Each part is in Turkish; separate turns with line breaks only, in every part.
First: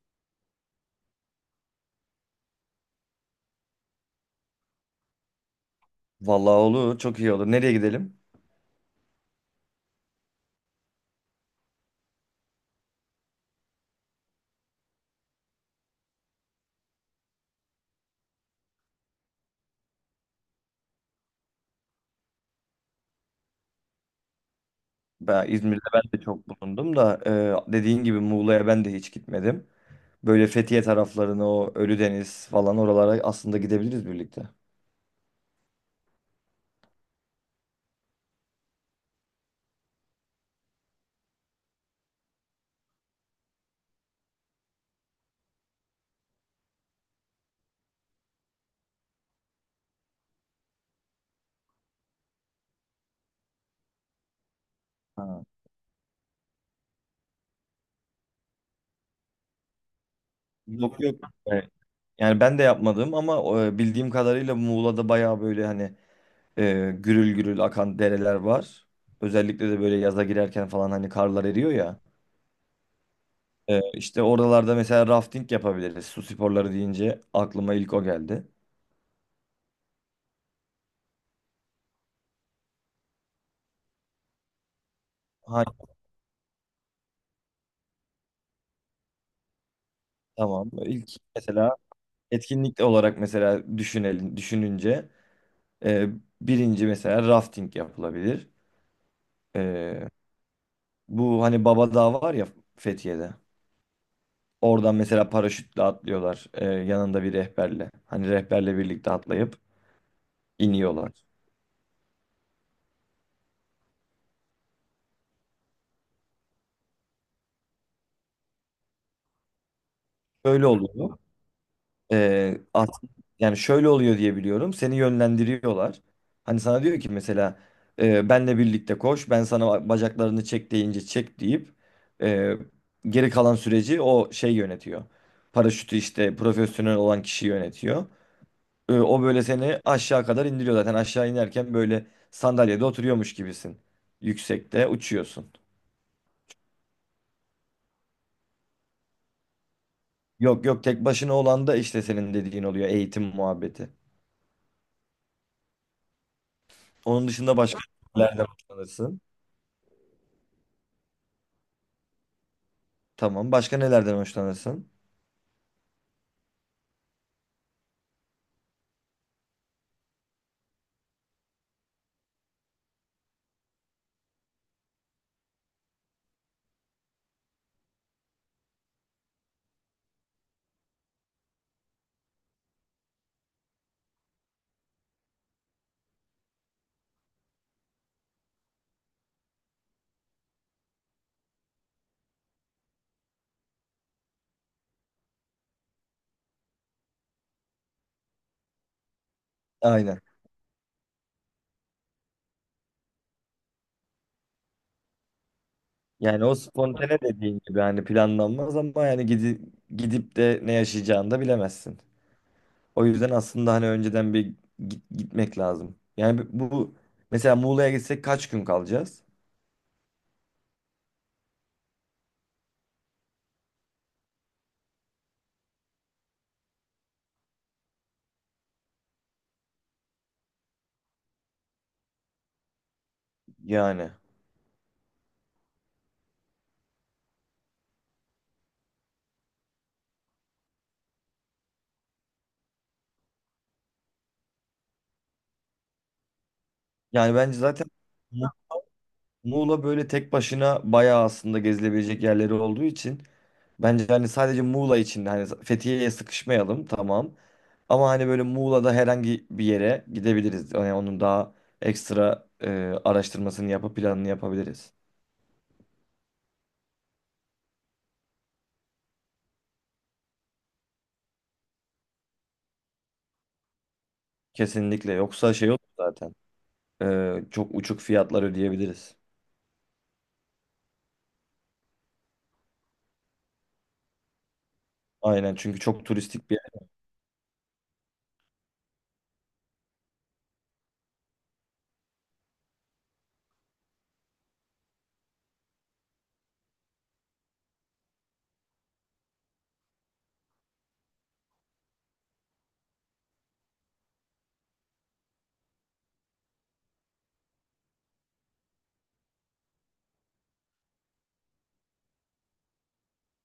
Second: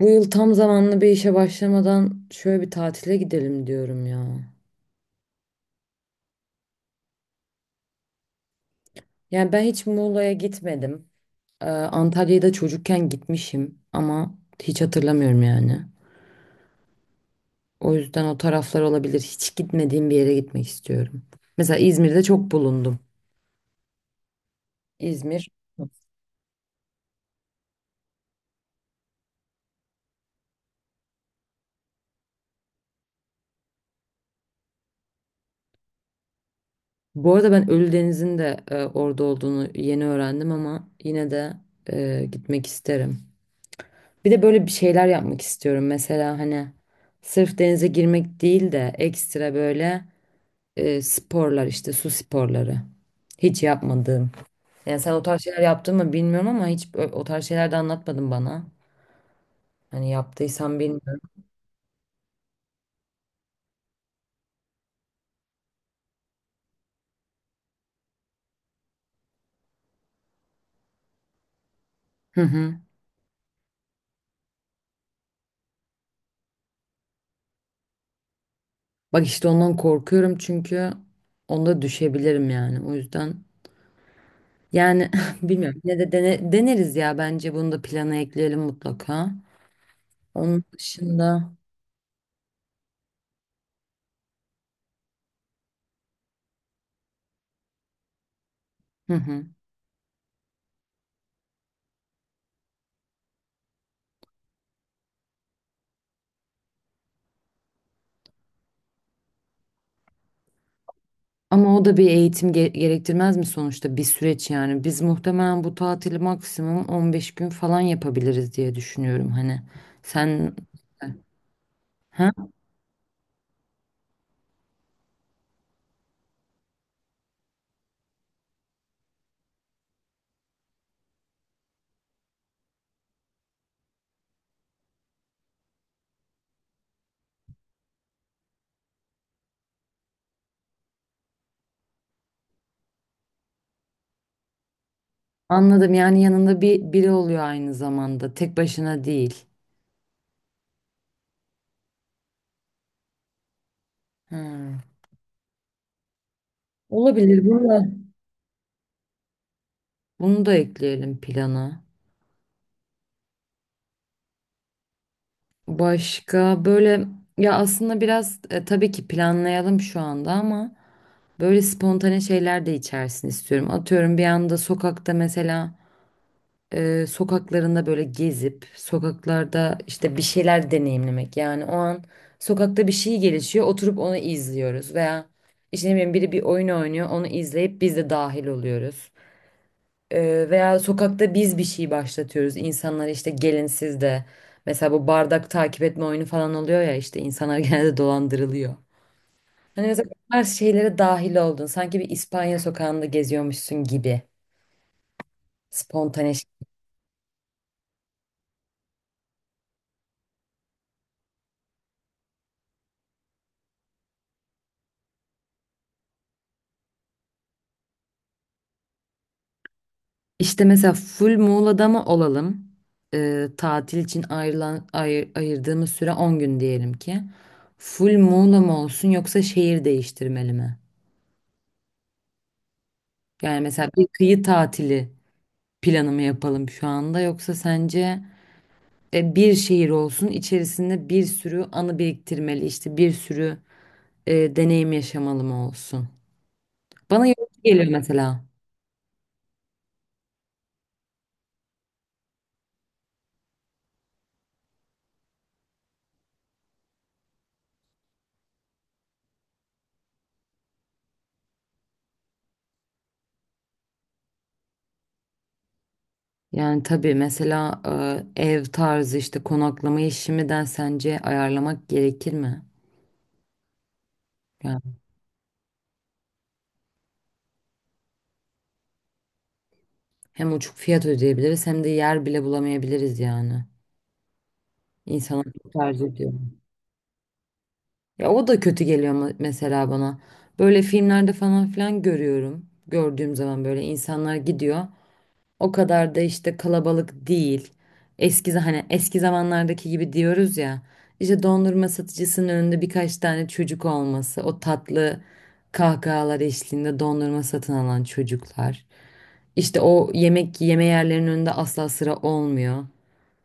Bu yıl tam zamanlı bir işe başlamadan şöyle bir tatile gidelim diyorum ya.
Vallahi olur, çok iyi olur. Nereye gidelim?
Yani ben hiç Muğla'ya gitmedim. Antalya'ya da çocukken gitmişim ama hiç hatırlamıyorum yani. O yüzden o taraflar olabilir. Hiç gitmediğim bir yere gitmek istiyorum. Mesela İzmir'de çok bulundum.
Ben
İzmir.
İzmir'de ben de çok bulundum da dediğin gibi Muğla'ya ben de hiç gitmedim. Böyle Fethiye taraflarına o Ölüdeniz falan oralara aslında gidebiliriz birlikte.
Bu arada ben Ölüdeniz'in de orada olduğunu yeni öğrendim ama yine de gitmek isterim. Bir de böyle bir şeyler yapmak istiyorum mesela hani sırf denize girmek değil de ekstra böyle sporlar işte su sporları. Hiç yapmadığım. Yani sen o tarz
Ha.
şeyler yaptın mı bilmiyorum ama hiç o tarz şeyler de anlatmadın bana. Hani yaptıysan
Yok yok.
bilmiyorum.
E, Yani ben de yapmadım ama bildiğim kadarıyla Muğla'da bayağı böyle hani gürül gürül akan dereler var. Özellikle de böyle yaza girerken falan hani karlar eriyor ya.
Hı hı.
İşte oralarda mesela rafting yapabiliriz. Su sporları deyince aklıma ilk o geldi.
Bak işte ondan korkuyorum çünkü onda düşebilirim yani. O yüzden yani
Ha,
bilmiyorum. Yine de deneriz ya bence bunu da plana ekleyelim mutlaka. Onun
tamam. İlk
dışında
mesela etkinlik olarak mesela düşününce Ee, birinci mesela rafting yapılabilir.
hı hı.
Ee, bu hani Baba Dağı var ya Fethiye'de. Oradan mesela paraşütle atlıyorlar. Yanında bir rehberle. Hani rehberle birlikte atlayıp iniyorlar.
Ama o da bir eğitim gerektirmez mi sonuçta bir süreç yani. Biz muhtemelen bu tatili maksimum 15 gün falan yapabiliriz diye düşünüyorum hani. Sen
Böyle oluyor.
ha?
Ee, as- yani şöyle oluyor diye biliyorum. Seni yönlendiriyorlar. Hani sana diyor ki mesela benle birlikte koş. Ben sana bacaklarını çek deyince çek deyip e, geri kalan süreci o şey yönetiyor. Paraşütü işte profesyonel olan kişi yönetiyor. O böyle seni aşağı kadar indiriyor zaten. Aşağı inerken böyle sandalyede oturuyormuş gibisin. Yüksekte uçuyorsun.
Anladım yani yanında bir biri oluyor aynı zamanda tek başına değil.
Yok yok, tek başına olan da işte senin dediğin oluyor, eğitim muhabbeti.
Hmm.
Onun
Olabilir
dışında
bunu
başka
da
nelerden hoşlanırsın?
bunu da ekleyelim plana.
Tamam. Başka nelerden hoşlanırsın?
Başka böyle ya aslında biraz tabii ki planlayalım şu anda ama böyle spontane şeyler de içersin istiyorum. Atıyorum bir anda sokakta mesela sokaklarında böyle gezip sokaklarda işte bir şeyler deneyimlemek. Yani o an sokakta bir şey gelişiyor, oturup onu izliyoruz veya işte ne bileyim biri bir oyun oynuyor, onu izleyip biz de dahil oluyoruz. Veya sokakta biz bir şey başlatıyoruz. İnsanlar işte gelin siz de mesela bu bardak takip etme oyunu falan oluyor ya işte insanlar genelde dolandırılıyor. Hani mesela bu
Aynen.
tarz şeylere dahil oldun. Sanki bir İspanya sokağında geziyormuşsun gibi. Spontane.
Yani o spontane dediğin gibi hani planlanmaz ama yani gidip de ne yaşayacağını da bilemezsin. O yüzden aslında hani önceden bir gitmek lazım. Yani bu mesela Muğla'ya gitsek kaç gün kalacağız?
İşte mesela full Muğla'da mı olalım? Tatil için ayrılan ayırdığımız süre 10 gün diyelim ki. Full Muğla mı olsun yoksa şehir değiştirmeli mi? Yani mesela bir
Yani.
kıyı tatili planı mı yapalım şu anda yoksa sence bir şehir olsun içerisinde bir sürü anı biriktirmeli işte bir sürü deneyim yaşamalı mı olsun? Bana
Yani bence
yorucu geliyor
zaten
mesela.
Mu- Muğla böyle tek başına bayağı aslında gezilebilecek yerleri olduğu için bence hani sadece Muğla için hani Fethiye'ye sıkışmayalım, tamam. Ama hani böyle Muğla'da herhangi bir yere gidebiliriz. Yani onun daha ekstra araştırmasını yapıp planını yapabiliriz.
Yani tabii mesela ev tarzı işte konaklama işimden sence ayarlamak gerekir mi? Yani
Kesinlikle. Yoksa şey olur zaten. Çok uçuk fiyatlar ödeyebiliriz.
hem uçuk fiyat ödeyebiliriz hem de yer bile bulamayabiliriz yani. İnsanlar
Aynen,
çok
çünkü çok
tercih ediyor.
turistik bir yer.
Ya o da kötü geliyor mesela bana. Böyle filmlerde falan filan görüyorum. Gördüğüm zaman böyle insanlar gidiyor. O kadar da işte kalabalık değil. Hani eski zamanlardaki gibi diyoruz ya. İşte dondurma satıcısının önünde birkaç tane çocuk olması, o tatlı kahkahalar eşliğinde dondurma satın alan çocuklar. İşte o yemek yeme yerlerinin önünde asla sıra olmuyor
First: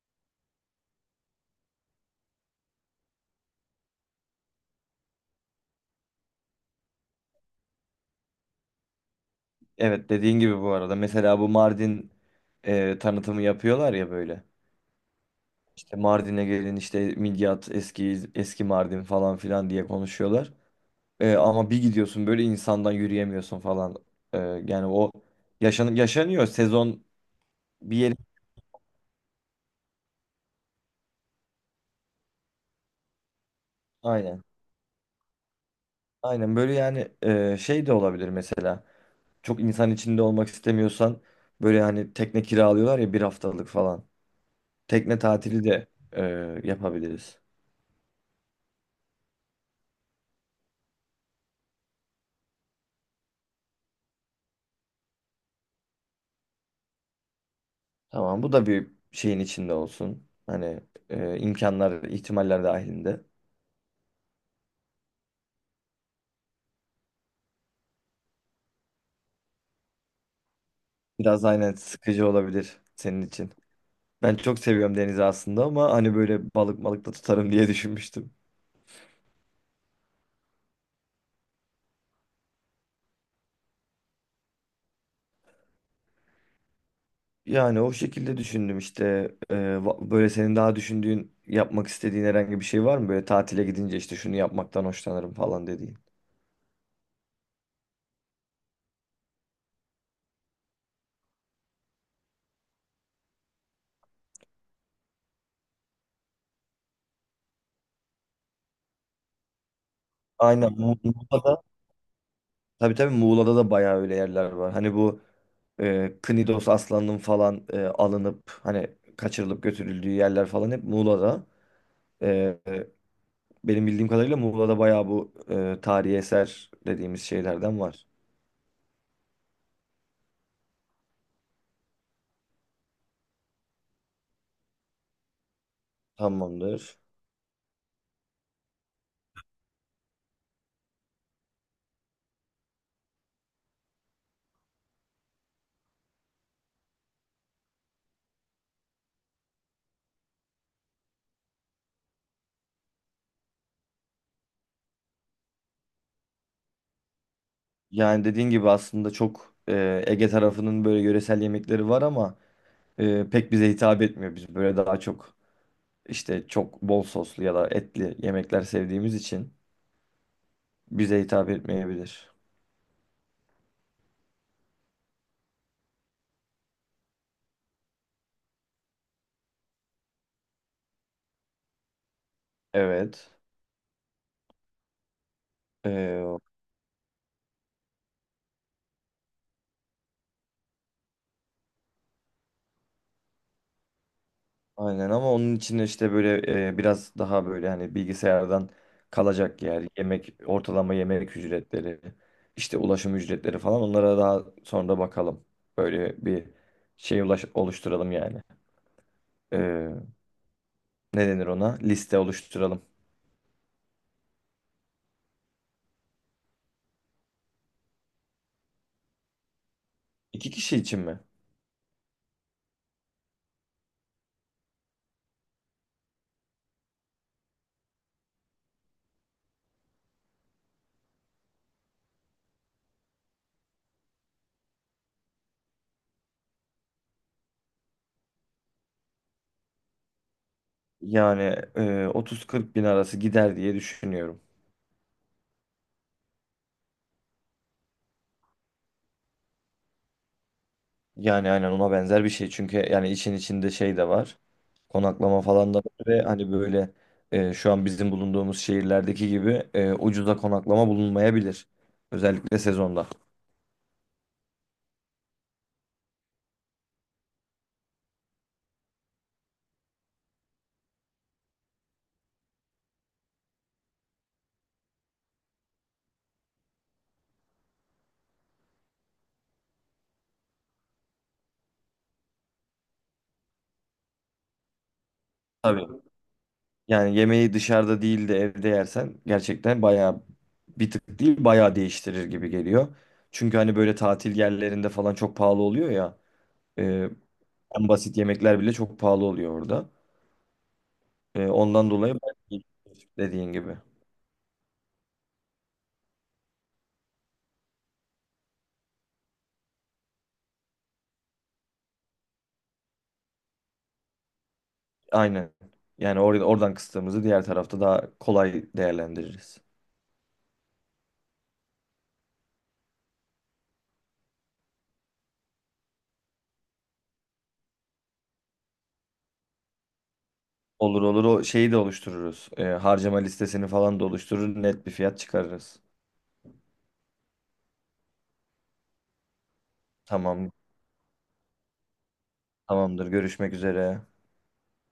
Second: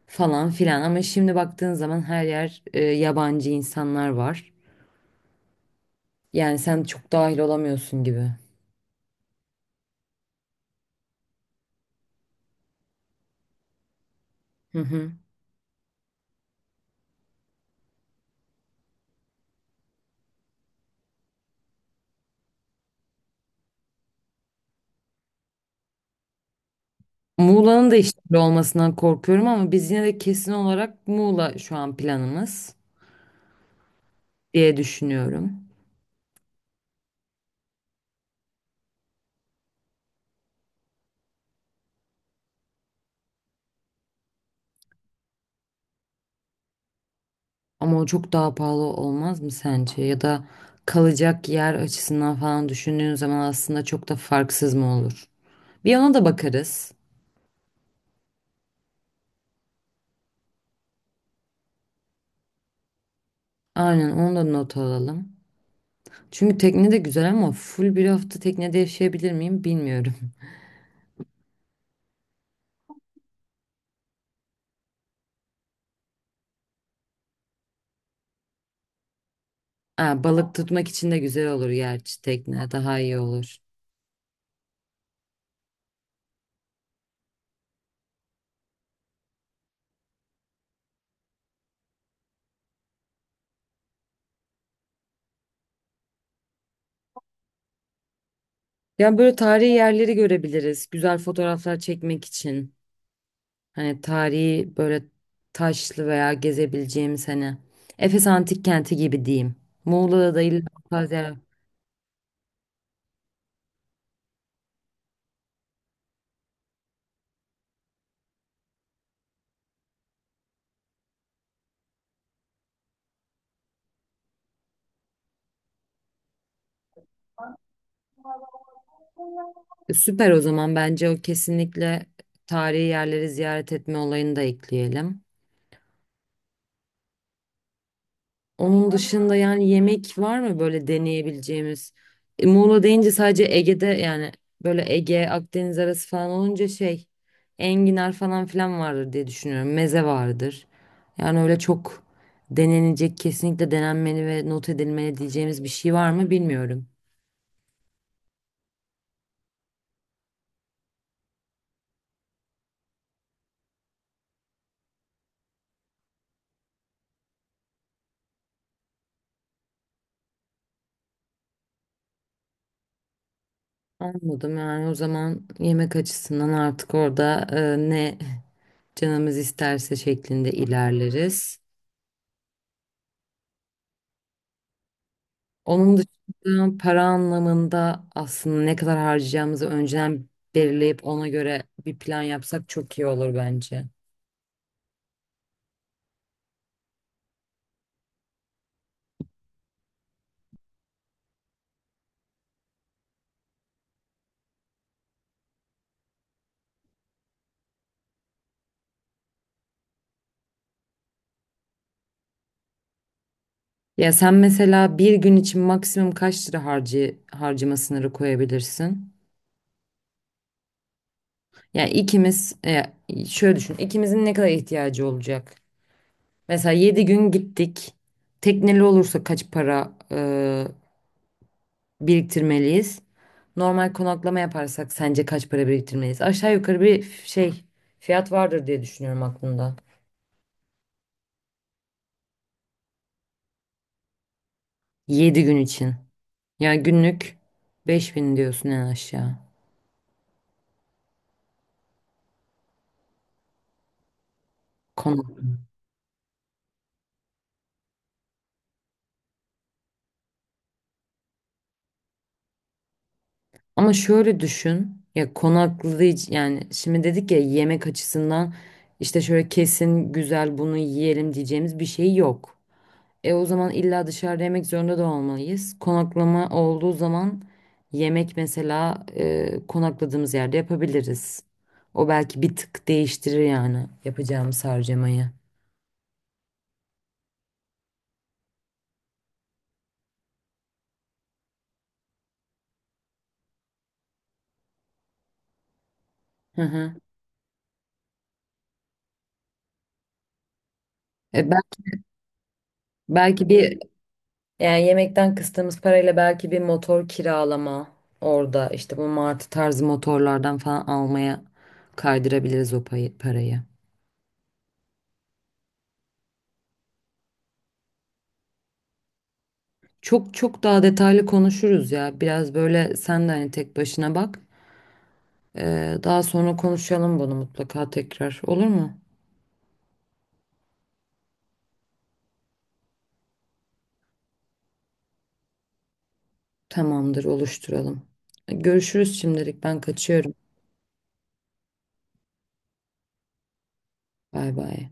falan filan. Ama şimdi baktığın zaman her yer yabancı insanlar var. Yani sen çok dahil olamıyorsun gibi.
Evet, dediğin gibi bu arada. Mesela bu Mardin tanıtımı yapıyorlar ya böyle.
Hı hı.
İşte Mardin'e gelin, işte Midyat, eski eski Mardin falan filan diye konuşuyorlar. Ama bir gidiyorsun böyle, insandan yürüyemiyorsun falan. Ee, yani o yaşanıyor sezon
Muğla'nın da
bir yeri.
işleri olmasından korkuyorum ama biz yine de kesin olarak Muğla şu an planımız
Aynen.
diye düşünüyorum.
Aynen böyle yani, şey de olabilir mesela. Çok insan içinde olmak istemiyorsan böyle hani tekne kiralıyorlar ya, bir haftalık falan. Tekne tatili de e, yapabiliriz.
Ama o çok daha pahalı olmaz mı sence? Ya da kalacak yer açısından falan düşündüğün zaman aslında çok da farksız mı olur? Bir yana da bakarız.
Tamam, bu da bir şeyin içinde olsun. Hani imkanlar ihtimaller dahilinde.
Aynen onu da not alalım. Çünkü tekne de güzel ama full bir hafta teknede yaşayabilir miyim bilmiyorum.
Biraz aynen sıkıcı olabilir senin için. Ben çok seviyorum denizi aslında ama hani böyle balık malık da tutarım diye düşünmüştüm.
Ha, balık tutmak için de güzel olur gerçi tekne daha iyi olur.
Yani o şekilde düşündüm işte. Böyle senin daha düşündüğün, yapmak istediğin herhangi bir şey var mı? Böyle tatile gidince işte şunu yapmaktan hoşlanırım falan dediğin.
Ya böyle tarihi yerleri görebiliriz. Güzel fotoğraflar çekmek için. Hani tarihi böyle taşlı veya gezebileceğimiz hani Efes Antik Kenti gibi diyeyim. Muğla'da da illa
Aynen.
var.
Muğla'da, tabii tabii Muğla'da da bayağı öyle yerler var. Hani bu Knidos aslanının falan alınıp hani kaçırılıp götürüldüğü yerler falan hep Muğla'da. Benim bildiğim kadarıyla Muğla'da bayağı bu tarihi eser dediğimiz şeylerden var.
Süper, o zaman bence o kesinlikle tarihi yerleri ziyaret etme olayını da ekleyelim.
Tamamdır.
Onun dışında yani yemek var mı böyle deneyebileceğimiz? Muğla deyince sadece Ege'de yani böyle Ege, Akdeniz arası falan olunca şey enginar falan filan vardır diye düşünüyorum. Meze vardır. Yani öyle çok denenecek, kesinlikle denenmeli ve not edilmeli diyeceğimiz bir şey var mı bilmiyorum.
Yani dediğin gibi aslında çok Ege tarafının böyle yöresel yemekleri var ama pek bize hitap etmiyor. Biz böyle daha çok işte çok bol soslu ya da etli yemekler sevdiğimiz için bize hitap etmeyebilir.
Anladım, yani o zaman yemek açısından artık orada ne canımız isterse şeklinde ilerleriz.
Evet.
Onun
E,
dışında para anlamında aslında ne kadar harcayacağımızı önceden belirleyip ona göre bir plan yapsak çok iyi olur bence.
Aynen, ama onun için işte böyle biraz daha böyle hani bilgisayardan kalacak yer, yemek, ortalama yemek ücretleri, işte ulaşım ücretleri falan, onlara daha sonra bakalım. Böyle bir şey oluşturalım yani. E, ne denir ona? Liste oluşturalım.
Ya sen mesela bir gün için maksimum kaç lira harcı, harcama sınırı koyabilirsin?
İki kişi için mi?
Yani ikimiz şöyle düşün ikimizin ne kadar ihtiyacı olacak? Mesela 7 gün gittik. Tekneli olursa kaç para biriktirmeliyiz? Normal konaklama yaparsak sence kaç para biriktirmeliyiz? Aşağı yukarı bir şey fiyat vardır diye düşünüyorum aklımda.
Yani 30-40 bin arası gider diye düşünüyorum.
7 gün için. Yani günlük 5 bin diyorsun en aşağı.
Yani aynen ona benzer bir şey. Çünkü yani için içinde şey de var.
Konak.
Konaklama falan da var ve hani böyle şu an bizim bulunduğumuz şehirlerdeki gibi ucuza konaklama bulunmayabilir. Özellikle sezonda.
Ama şöyle düşün. Ya konaklayıcı yani şimdi dedik ya yemek açısından işte şöyle kesin güzel bunu yiyelim diyeceğimiz bir şey yok. E o zaman illa dışarıda yemek zorunda da olmalıyız. Konaklama olduğu zaman yemek mesela konakladığımız yerde yapabiliriz. O belki bir tık değiştirir yani yapacağımız harcamayı.
Tabii. Yani yemeği dışarıda değil de evde yersen gerçekten bayağı bir tık değil, bayağı değiştirir gibi geliyor. Çünkü hani böyle tatil yerlerinde falan çok pahalı oluyor ya.
Hı
E,
hı.
en basit yemekler bile çok pahalı oluyor orada.
E, bel-
Ondan dolayı ben-
Belki
dediğin gibi.
bir yani yemekten kıstığımız parayla belki bir motor kiralama orada işte bu martı tarzı motorlardan falan almaya kaydırabiliriz o parayı.
Aynen. Yani oradan kıstığımızı diğer tarafta daha kolay değerlendiririz.
Çok çok daha detaylı konuşuruz ya. Biraz böyle sen de hani tek başına bak. Daha sonra konuşalım bunu mutlaka tekrar. Olur mu?
Olur olur, o şeyi de oluştururuz. Harcama listesini falan da oluşturur. Net bir fiyat çıkarırız.
Tamamdır, oluşturalım. Görüşürüz şimdilik. Ben kaçıyorum.
Tamam, tamamdır. Görüşmek üzere.
Bay bay.